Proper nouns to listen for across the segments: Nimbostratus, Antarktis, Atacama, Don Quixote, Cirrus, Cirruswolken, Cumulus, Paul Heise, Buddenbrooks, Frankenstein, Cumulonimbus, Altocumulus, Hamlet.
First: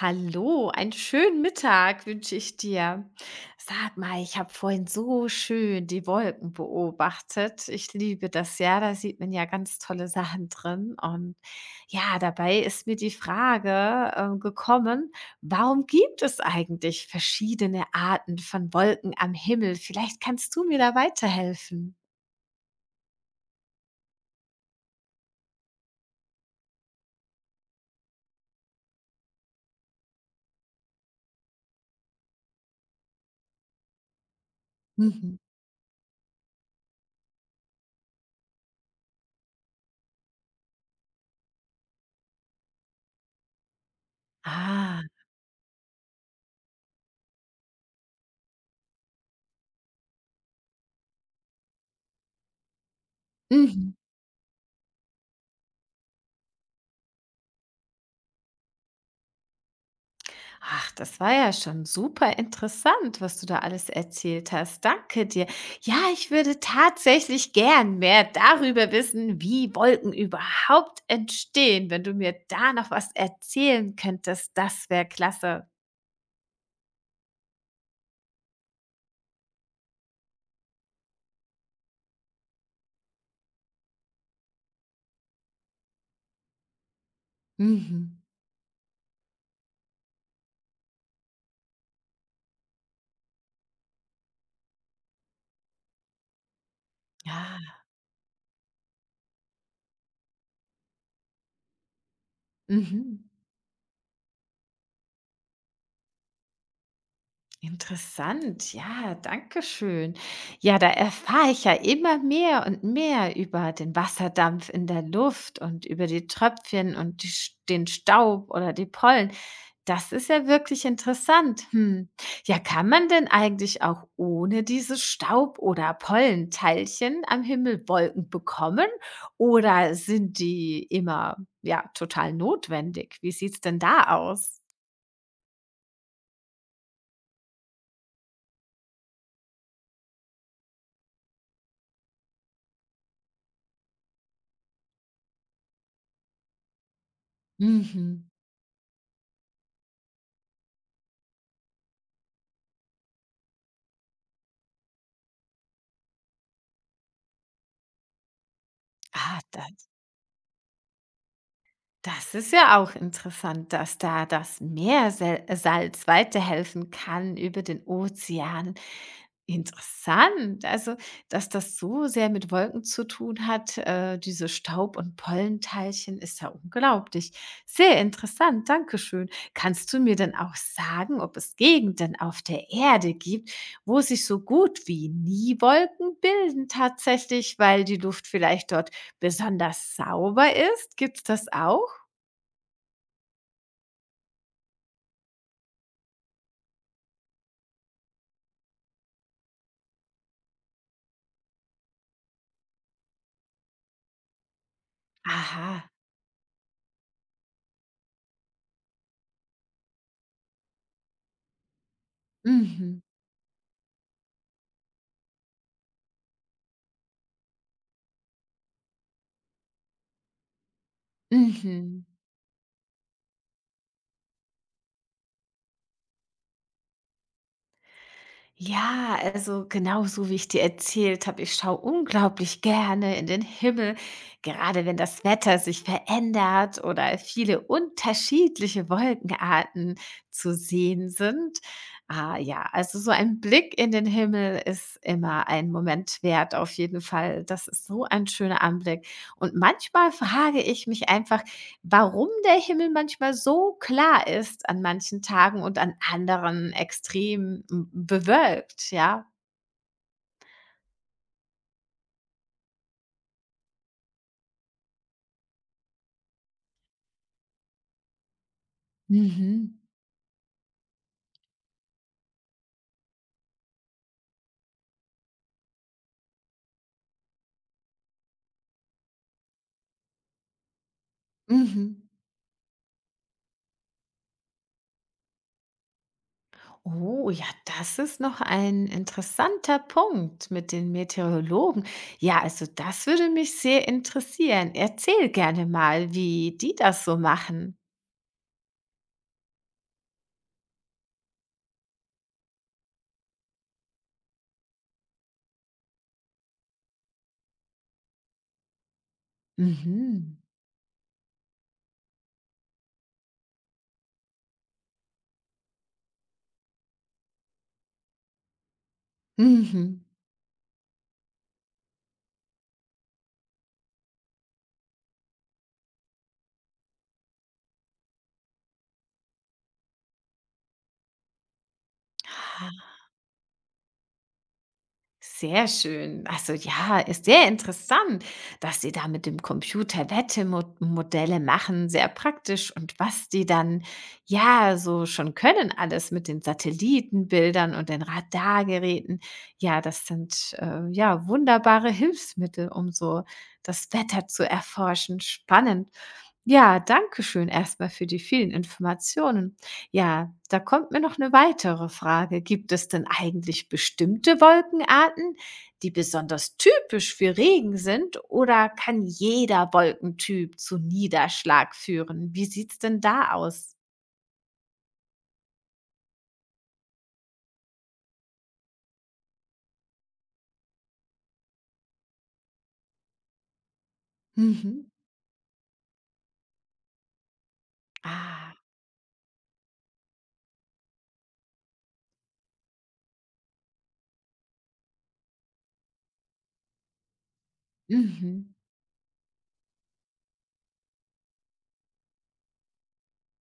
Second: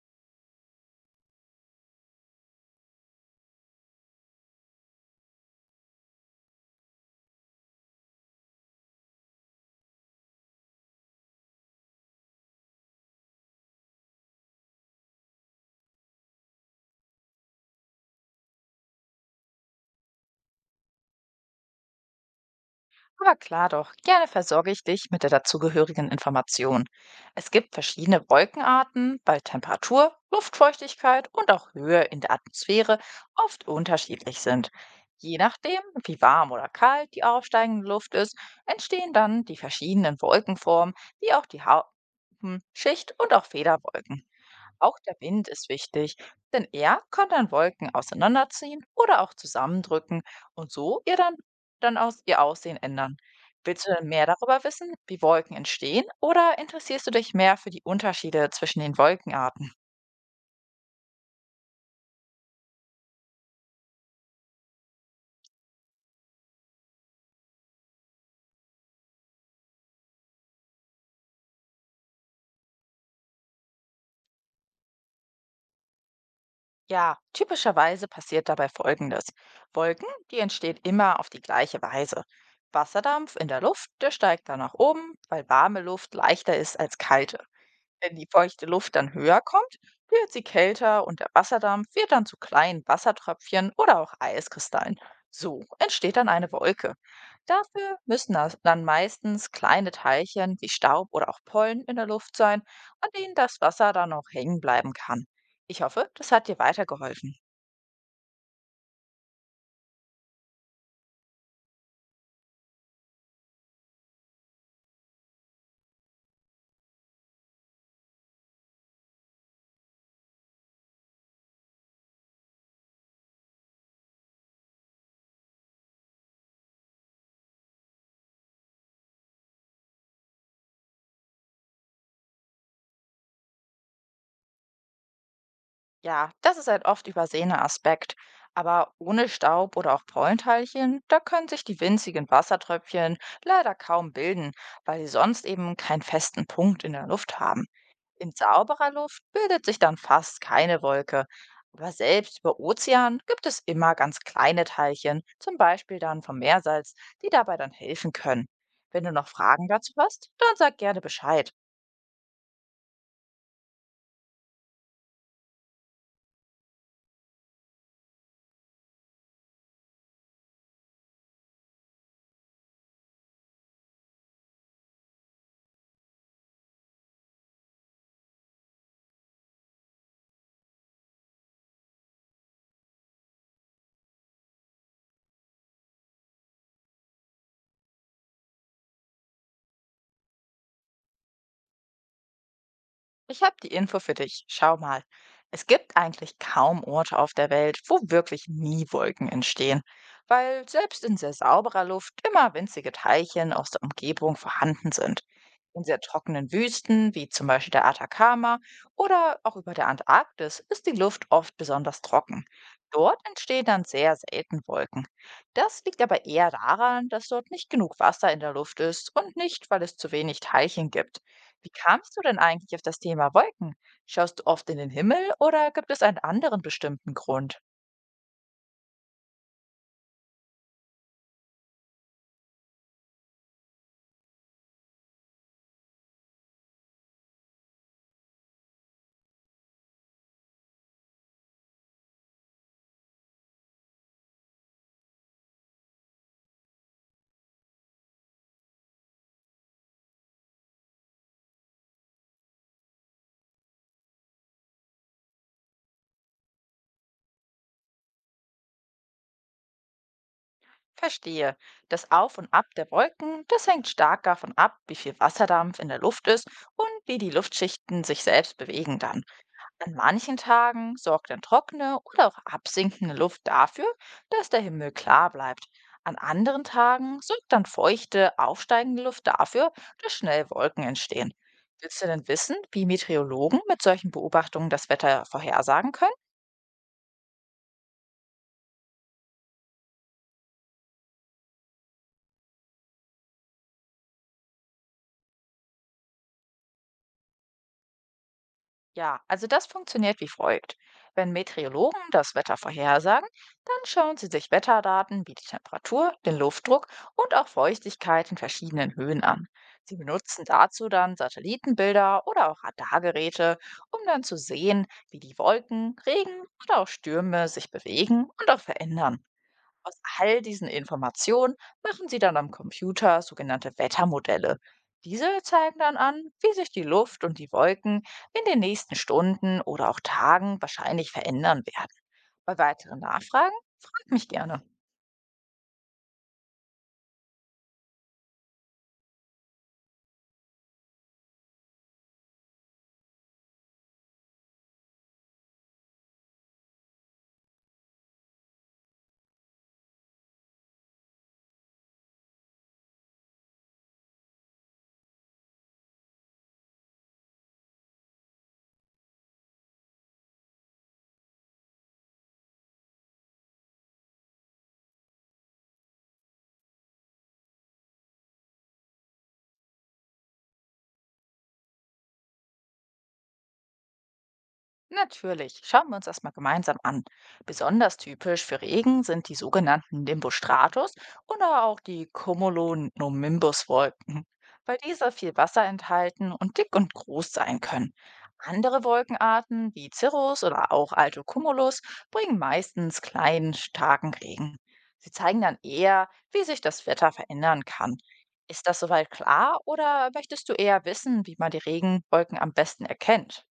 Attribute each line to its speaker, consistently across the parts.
Speaker 1: Hallo, einen schönen Mittag wünsche ich dir. Sag mal, ich habe vorhin so schön die Wolken beobachtet. Ich liebe das ja, da sieht man ja ganz tolle Sachen drin. Und ja, dabei ist mir die Frage gekommen, warum gibt es eigentlich verschiedene Arten von Wolken am Himmel? Vielleicht kannst du mir da weiterhelfen.
Speaker 2: Aber klar doch, gerne versorge ich dich mit der dazugehörigen Information. Es gibt verschiedene Wolkenarten bei Temperatur, Luftfeuchtigkeit und auch Höhe in der Atmosphäre oft unterschiedlich sind.
Speaker 1: Mhm.
Speaker 2: Je nachdem, wie warm oder kalt die aufsteigende Luft ist, entstehen dann die verschiedenen Wolkenformen, wie auch die Haupenschicht und auch Federwolken. Auch
Speaker 1: Ah.
Speaker 2: der Wind ist wichtig, denn er kann dann Wolken auseinanderziehen oder auch zusammendrücken und so ihr dann aus ihr Aussehen ändern. Willst
Speaker 1: Mhm.
Speaker 2: du denn mehr darüber wissen, wie Wolken entstehen, oder interessierst du dich mehr für die Unterschiede zwischen den Wolkenarten?
Speaker 1: Ach, das war ja schon super interessant, was du da alles erzählt hast. Danke dir. Ja, ich würde tatsächlich gern mehr darüber wissen, wie Wolken überhaupt entstehen. Wenn du mir da noch was erzählen könntest, das wäre klasse.
Speaker 2: Ja, typischerweise passiert dabei Folgendes. Wolken, die entstehen immer auf die gleiche Weise. Wasserdampf in der Luft, der steigt dann nach oben, weil warme Luft leichter ist als kalte. Wenn
Speaker 1: Mhm.
Speaker 2: die feuchte Luft dann höher kommt, wird sie kälter und der Wasserdampf wird dann zu kleinen Wassertröpfchen oder auch Eiskristallen. So entsteht dann eine Wolke.
Speaker 1: Ja.
Speaker 2: Dafür müssen das dann meistens kleine Teilchen wie Staub oder auch Pollen in der Luft sein, an
Speaker 1: Mhm.
Speaker 2: denen das Wasser dann auch hängen bleiben kann. Ich hoffe, das hat dir weitergeholfen.
Speaker 1: Interessant, ja, danke schön. Ja, da erfahre ich ja immer mehr und mehr über den Wasserdampf in der Luft und über die Tröpfchen und den Staub oder die Pollen. Das ist ja wirklich interessant. Hm. Ja, kann man denn eigentlich auch ohne diese Staub- oder Pollenteilchen am Himmel Wolken bekommen? Oder sind die immer ja total notwendig? Wie sieht's denn da aus?
Speaker 2: Ja, das ist ein oft übersehener Aspekt. Aber ohne Staub oder auch Pollenteilchen, da können sich die winzigen Wassertröpfchen leider kaum bilden, weil sie sonst eben keinen festen Punkt in der Luft haben.
Speaker 1: Mhm.
Speaker 2: In sauberer Luft bildet sich dann fast keine Wolke. Aber selbst über Ozean gibt es immer ganz kleine Teilchen, zum Beispiel dann vom Meersalz, die dabei dann helfen können. Wenn du noch
Speaker 1: Ah, da
Speaker 2: Fragen dazu hast, dann sag gerne Bescheid.
Speaker 1: Das ist ja auch interessant, dass da das Meersalz weiterhelfen kann über den Ozean. Interessant, also dass das so sehr mit Wolken zu tun hat, diese Staub- und Pollenteilchen, ist ja unglaublich. Sehr interessant, Dankeschön. Kannst du mir denn auch sagen, ob es Gegenden auf der Erde gibt, wo sich so gut wie nie Wolken bilden tatsächlich, weil die Luft vielleicht dort besonders sauber ist? Gibt es das auch?
Speaker 2: Ich habe die Info für dich. Schau mal. Es gibt eigentlich kaum Orte auf der Welt, wo wirklich nie Wolken entstehen, weil selbst in sehr sauberer Luft immer winzige Teilchen aus der Umgebung vorhanden sind. In
Speaker 1: Aha.
Speaker 2: sehr trockenen Wüsten, wie zum Beispiel der Atacama oder auch über der Antarktis, ist die Luft oft besonders trocken.
Speaker 1: Mhm.
Speaker 2: Dort entstehen dann sehr selten Wolken. Das liegt aber eher daran, dass dort nicht genug Wasser in der Luft ist und nicht, weil es zu wenig Teilchen gibt. Wie
Speaker 1: Mhm.
Speaker 2: kamst du denn eigentlich auf das Thema Wolken? Schaust du oft in den Himmel oder gibt es einen anderen bestimmten Grund?
Speaker 1: Ja, also genau so, wie ich dir erzählt habe, ich schaue unglaublich gerne in den Himmel, gerade wenn das Wetter sich verändert oder viele unterschiedliche Wolkenarten zu sehen sind. Ah ja, also so ein Blick in den Himmel ist immer ein Moment wert, auf jeden Fall. Das ist so ein schöner Anblick. Und manchmal frage ich mich einfach, warum der Himmel manchmal so klar ist an manchen Tagen und an anderen extrem m bewölkt, ja?
Speaker 2: Verstehe. Das Auf und Ab der Wolken, das hängt stark davon ab, wie viel Wasserdampf in der Luft ist und wie die Luftschichten sich selbst bewegen dann.
Speaker 1: Mhm.
Speaker 2: An manchen Tagen sorgt dann trockene oder auch absinkende Luft dafür, dass der Himmel klar bleibt. An anderen Tagen sorgt dann feuchte, aufsteigende Luft dafür, dass schnell Wolken entstehen. Willst du
Speaker 1: Mhm.
Speaker 2: denn wissen, wie Meteorologen mit solchen Beobachtungen das Wetter vorhersagen können?
Speaker 1: Oh ja, das ist noch ein interessanter Punkt mit den Meteorologen. Ja, also das würde mich sehr interessieren. Erzähl gerne mal, wie die das so machen.
Speaker 2: Ja, also das funktioniert wie folgt. Wenn Meteorologen das Wetter vorhersagen, dann schauen sie sich Wetterdaten wie die Temperatur, den Luftdruck und auch Feuchtigkeit in verschiedenen Höhen an. Sie
Speaker 1: Mhm.
Speaker 2: benutzen dazu dann Satellitenbilder oder auch Radargeräte, um dann zu sehen, wie die Wolken, Regen oder auch Stürme sich bewegen und auch verändern. Aus
Speaker 1: Mhm.
Speaker 2: all diesen Informationen machen sie dann am Computer sogenannte Wettermodelle. Diese zeigen dann an, wie sich die Luft und die Wolken in den nächsten Stunden oder auch Tagen wahrscheinlich verändern werden. Bei weiteren Nachfragen frag mich gerne.
Speaker 1: Sehr schön. Also ja, ist sehr interessant, dass Sie da mit dem Computer Wettemodelle machen, sehr praktisch und was die dann ja so schon können, alles mit den Satellitenbildern und den Radargeräten. Ja, das sind ja wunderbare Hilfsmittel, um so das Wetter zu erforschen. Spannend. Ja, danke schön erstmal für die vielen Informationen. Ja, da kommt mir noch eine weitere Frage. Gibt es denn eigentlich bestimmte Wolkenarten, die besonders typisch für Regen sind, oder kann jeder Wolkentyp zu Niederschlag führen? Wie sieht's denn da aus?
Speaker 2: Natürlich, schauen wir uns das mal gemeinsam an. Besonders typisch für Regen sind die sogenannten Nimbostratus oder auch die Cumulonimbus-Wolken, weil
Speaker 1: Mhm.
Speaker 2: diese viel Wasser enthalten und dick und groß sein können.
Speaker 1: Ah.
Speaker 2: Andere Wolkenarten wie Cirrus oder auch Altocumulus bringen meistens kleinen, starken Regen. Sie zeigen dann eher, wie sich das Wetter verändern kann.
Speaker 1: Mhm.
Speaker 2: Ist das soweit klar oder möchtest du eher wissen, wie man die Regenwolken am besten erkennt?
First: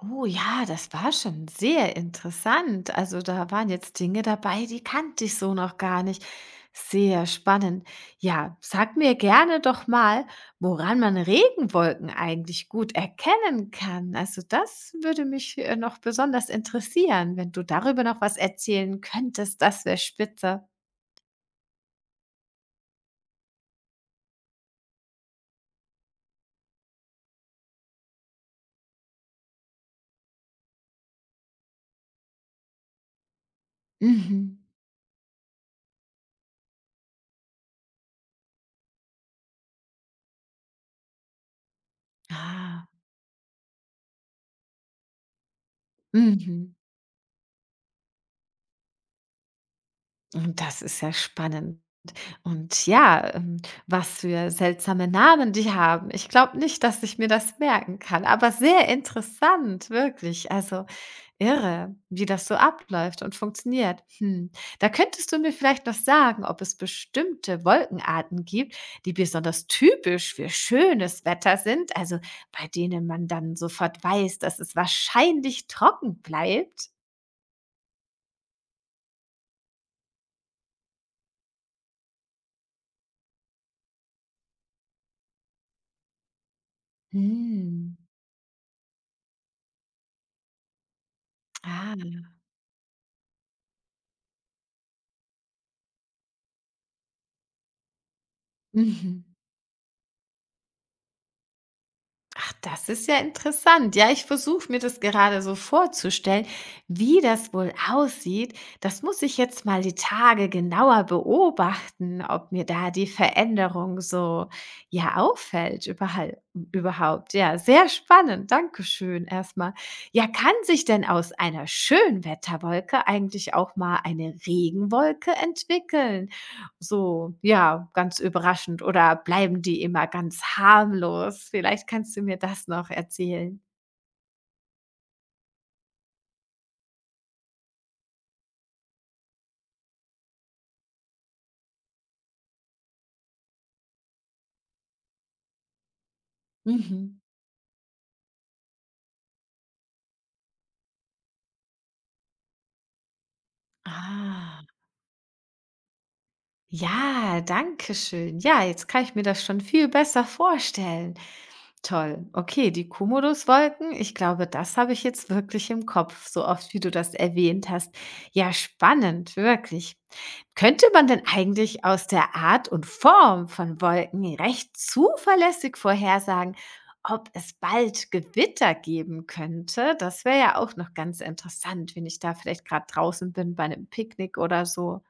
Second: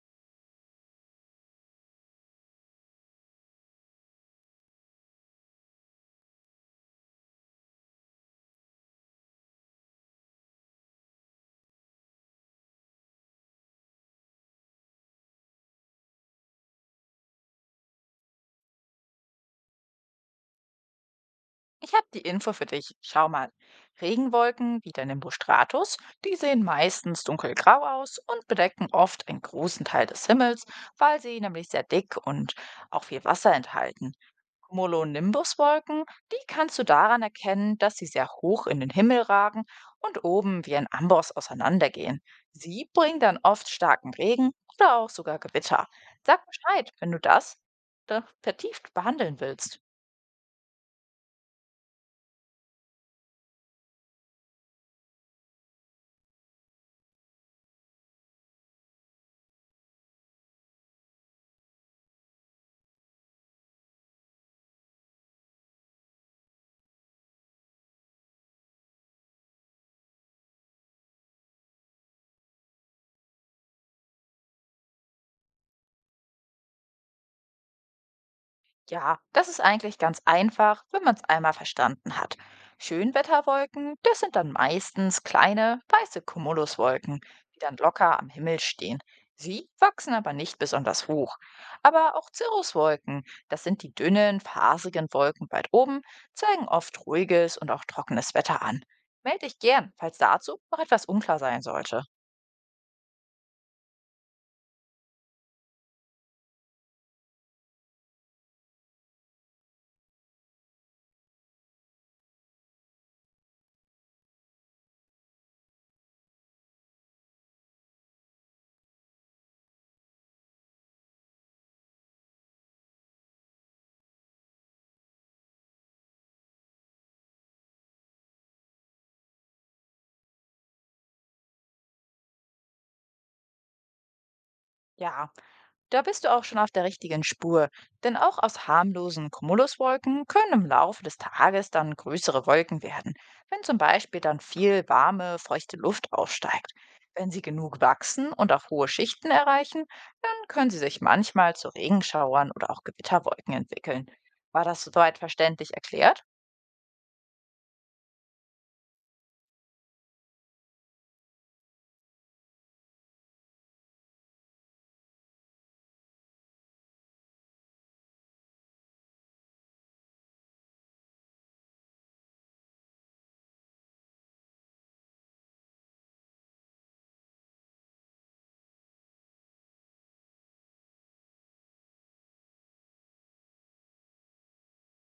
Speaker 1: Oh ja, das war schon sehr interessant. Also da waren jetzt Dinge dabei, die kannte ich so noch gar nicht. Sehr spannend. Ja, sag mir gerne doch mal, woran man Regenwolken eigentlich gut erkennen kann. Also das würde mich noch besonders interessieren, wenn du darüber noch was erzählen könntest. Das wäre spitze.
Speaker 2: Ich habe die Info für dich. Schau mal. Regenwolken wie der Nimbus Stratus, die sehen meistens dunkelgrau aus und bedecken oft einen großen Teil des Himmels, weil sie nämlich sehr dick und auch viel Wasser enthalten.
Speaker 1: Mhm.
Speaker 2: Cumulonimbuswolken, die kannst du daran erkennen, dass sie sehr hoch in den Himmel ragen und oben wie ein Amboss auseinandergehen.
Speaker 1: Ah.
Speaker 2: Sie bringen dann oft starken Regen oder auch sogar Gewitter. Sag
Speaker 1: Mhm.
Speaker 2: Bescheid, wenn du das vertieft behandeln willst.
Speaker 1: Und das ist ja spannend. Und ja, was für seltsame Namen die haben. Ich glaube nicht, dass ich mir das merken kann, aber sehr interessant, wirklich. Also irre, wie das so abläuft und funktioniert. Hm. Da könntest du mir vielleicht noch sagen, ob es bestimmte Wolkenarten gibt, die besonders typisch für schönes Wetter sind, also bei denen man dann sofort weiß, dass es wahrscheinlich trocken bleibt.
Speaker 2: Ja, das ist eigentlich ganz einfach, wenn man es einmal verstanden hat. Schönwetterwolken, das sind dann meistens kleine, weiße Cumuluswolken, die dann
Speaker 1: Hm.
Speaker 2: locker am Himmel stehen. Sie wachsen aber nicht besonders hoch.
Speaker 1: Ah.
Speaker 2: Aber auch Cirruswolken, das sind die dünnen, fasigen Wolken weit oben, zeigen oft ruhiges und auch trockenes Wetter an.
Speaker 1: Mhm.
Speaker 2: Meld dich gern, falls dazu noch etwas unklar sein sollte.
Speaker 1: Ach, das ist ja interessant. Ja, ich versuche mir das gerade so vorzustellen, wie das wohl aussieht. Das muss ich jetzt mal die Tage genauer beobachten, ob mir da die Veränderung so ja überhaupt. Ja, sehr spannend. Dankeschön erstmal. Ja, kann sich denn aus einer Schönwetterwolke eigentlich auch mal eine Regenwolke entwickeln? So, ja, ganz überraschend oder bleiben die immer ganz harmlos? Vielleicht kannst du mir das noch erzählen.
Speaker 2: Ja, da bist du auch schon auf der richtigen Spur, denn auch aus harmlosen Cumuluswolken können im Laufe des Tages dann größere Wolken werden, wenn zum Beispiel dann viel warme, feuchte Luft aufsteigt.
Speaker 1: Mhm.
Speaker 2: Wenn sie genug wachsen und auch hohe Schichten erreichen, dann können sie sich manchmal zu Regenschauern oder auch Gewitterwolken entwickeln.
Speaker 1: Ah,
Speaker 2: War das soweit verständlich erklärt?
Speaker 1: ja, danke schön. Ja, jetzt kann ich mir das schon viel besser vorstellen. Toll. Okay, die Cumulus-Wolken, ich glaube, das habe ich jetzt wirklich im Kopf, so oft wie du das erwähnt hast. Ja, spannend, wirklich. Könnte man denn eigentlich aus der Art und Form von Wolken recht zuverlässig vorhersagen, ob es bald Gewitter geben könnte? Das wäre ja auch noch ganz interessant, wenn ich da vielleicht gerade draußen bin bei einem Picknick oder so.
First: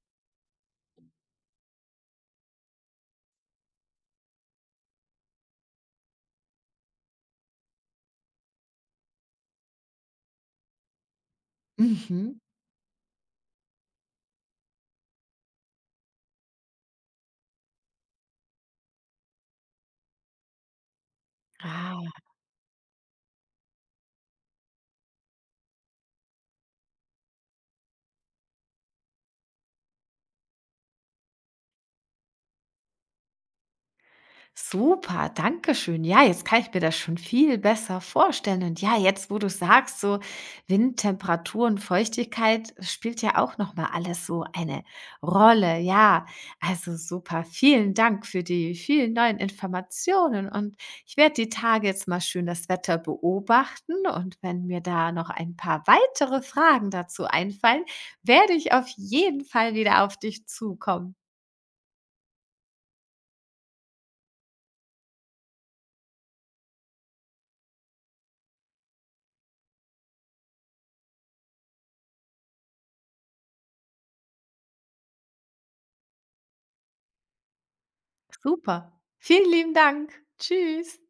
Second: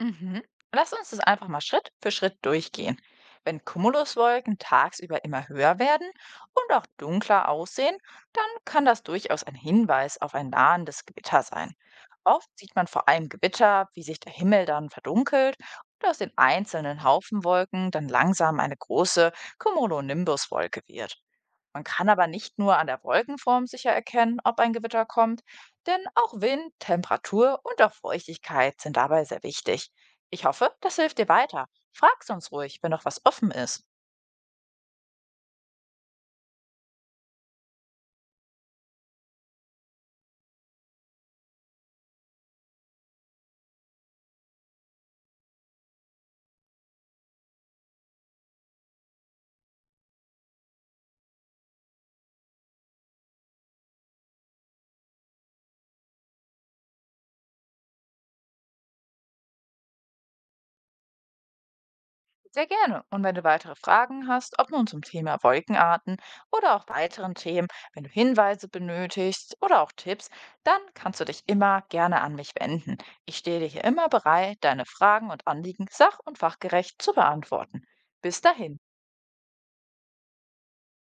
Speaker 2: Mhm. Lass uns das einfach mal Schritt für Schritt durchgehen. Wenn Cumuluswolken tagsüber immer höher werden und auch dunkler aussehen, dann kann das durchaus ein Hinweis auf ein nahendes Gewitter sein.
Speaker 1: Mhm.
Speaker 2: Oft sieht man vor allem Gewitter, wie sich der Himmel dann verdunkelt und aus den einzelnen Haufenwolken dann langsam eine große Cumulonimbuswolke wird. Man
Speaker 1: Ah.
Speaker 2: kann aber nicht nur an der Wolkenform sicher erkennen, ob ein Gewitter kommt, denn auch Wind, Temperatur und auch Feuchtigkeit sind dabei sehr wichtig. Ich hoffe, das hilft dir weiter. Frag uns ruhig, wenn noch was offen ist.
Speaker 1: Super, danke schön. Ja, jetzt kann ich mir das schon viel besser vorstellen. Und ja, jetzt, wo du sagst, so Wind, Temperatur und Feuchtigkeit spielt ja auch noch mal alles so eine Rolle. Ja, also super. Vielen Dank für die vielen neuen Informationen. Und ich werde die Tage jetzt mal schön das Wetter beobachten. Und wenn mir da noch ein paar weitere Fragen dazu einfallen, werde ich auf jeden Fall wieder auf dich zukommen.
Speaker 2: Sehr gerne. Und wenn du weitere Fragen hast, ob nun zum Thema Wolkenarten oder auch weiteren Themen, wenn du Hinweise benötigst oder auch Tipps, dann kannst du dich immer gerne an mich wenden. Ich stehe dir hier immer bereit, deine Fragen und Anliegen sach- und fachgerecht zu beantworten. Bis dahin.
Speaker 1: Super. Vielen lieben Dank. Tschüss.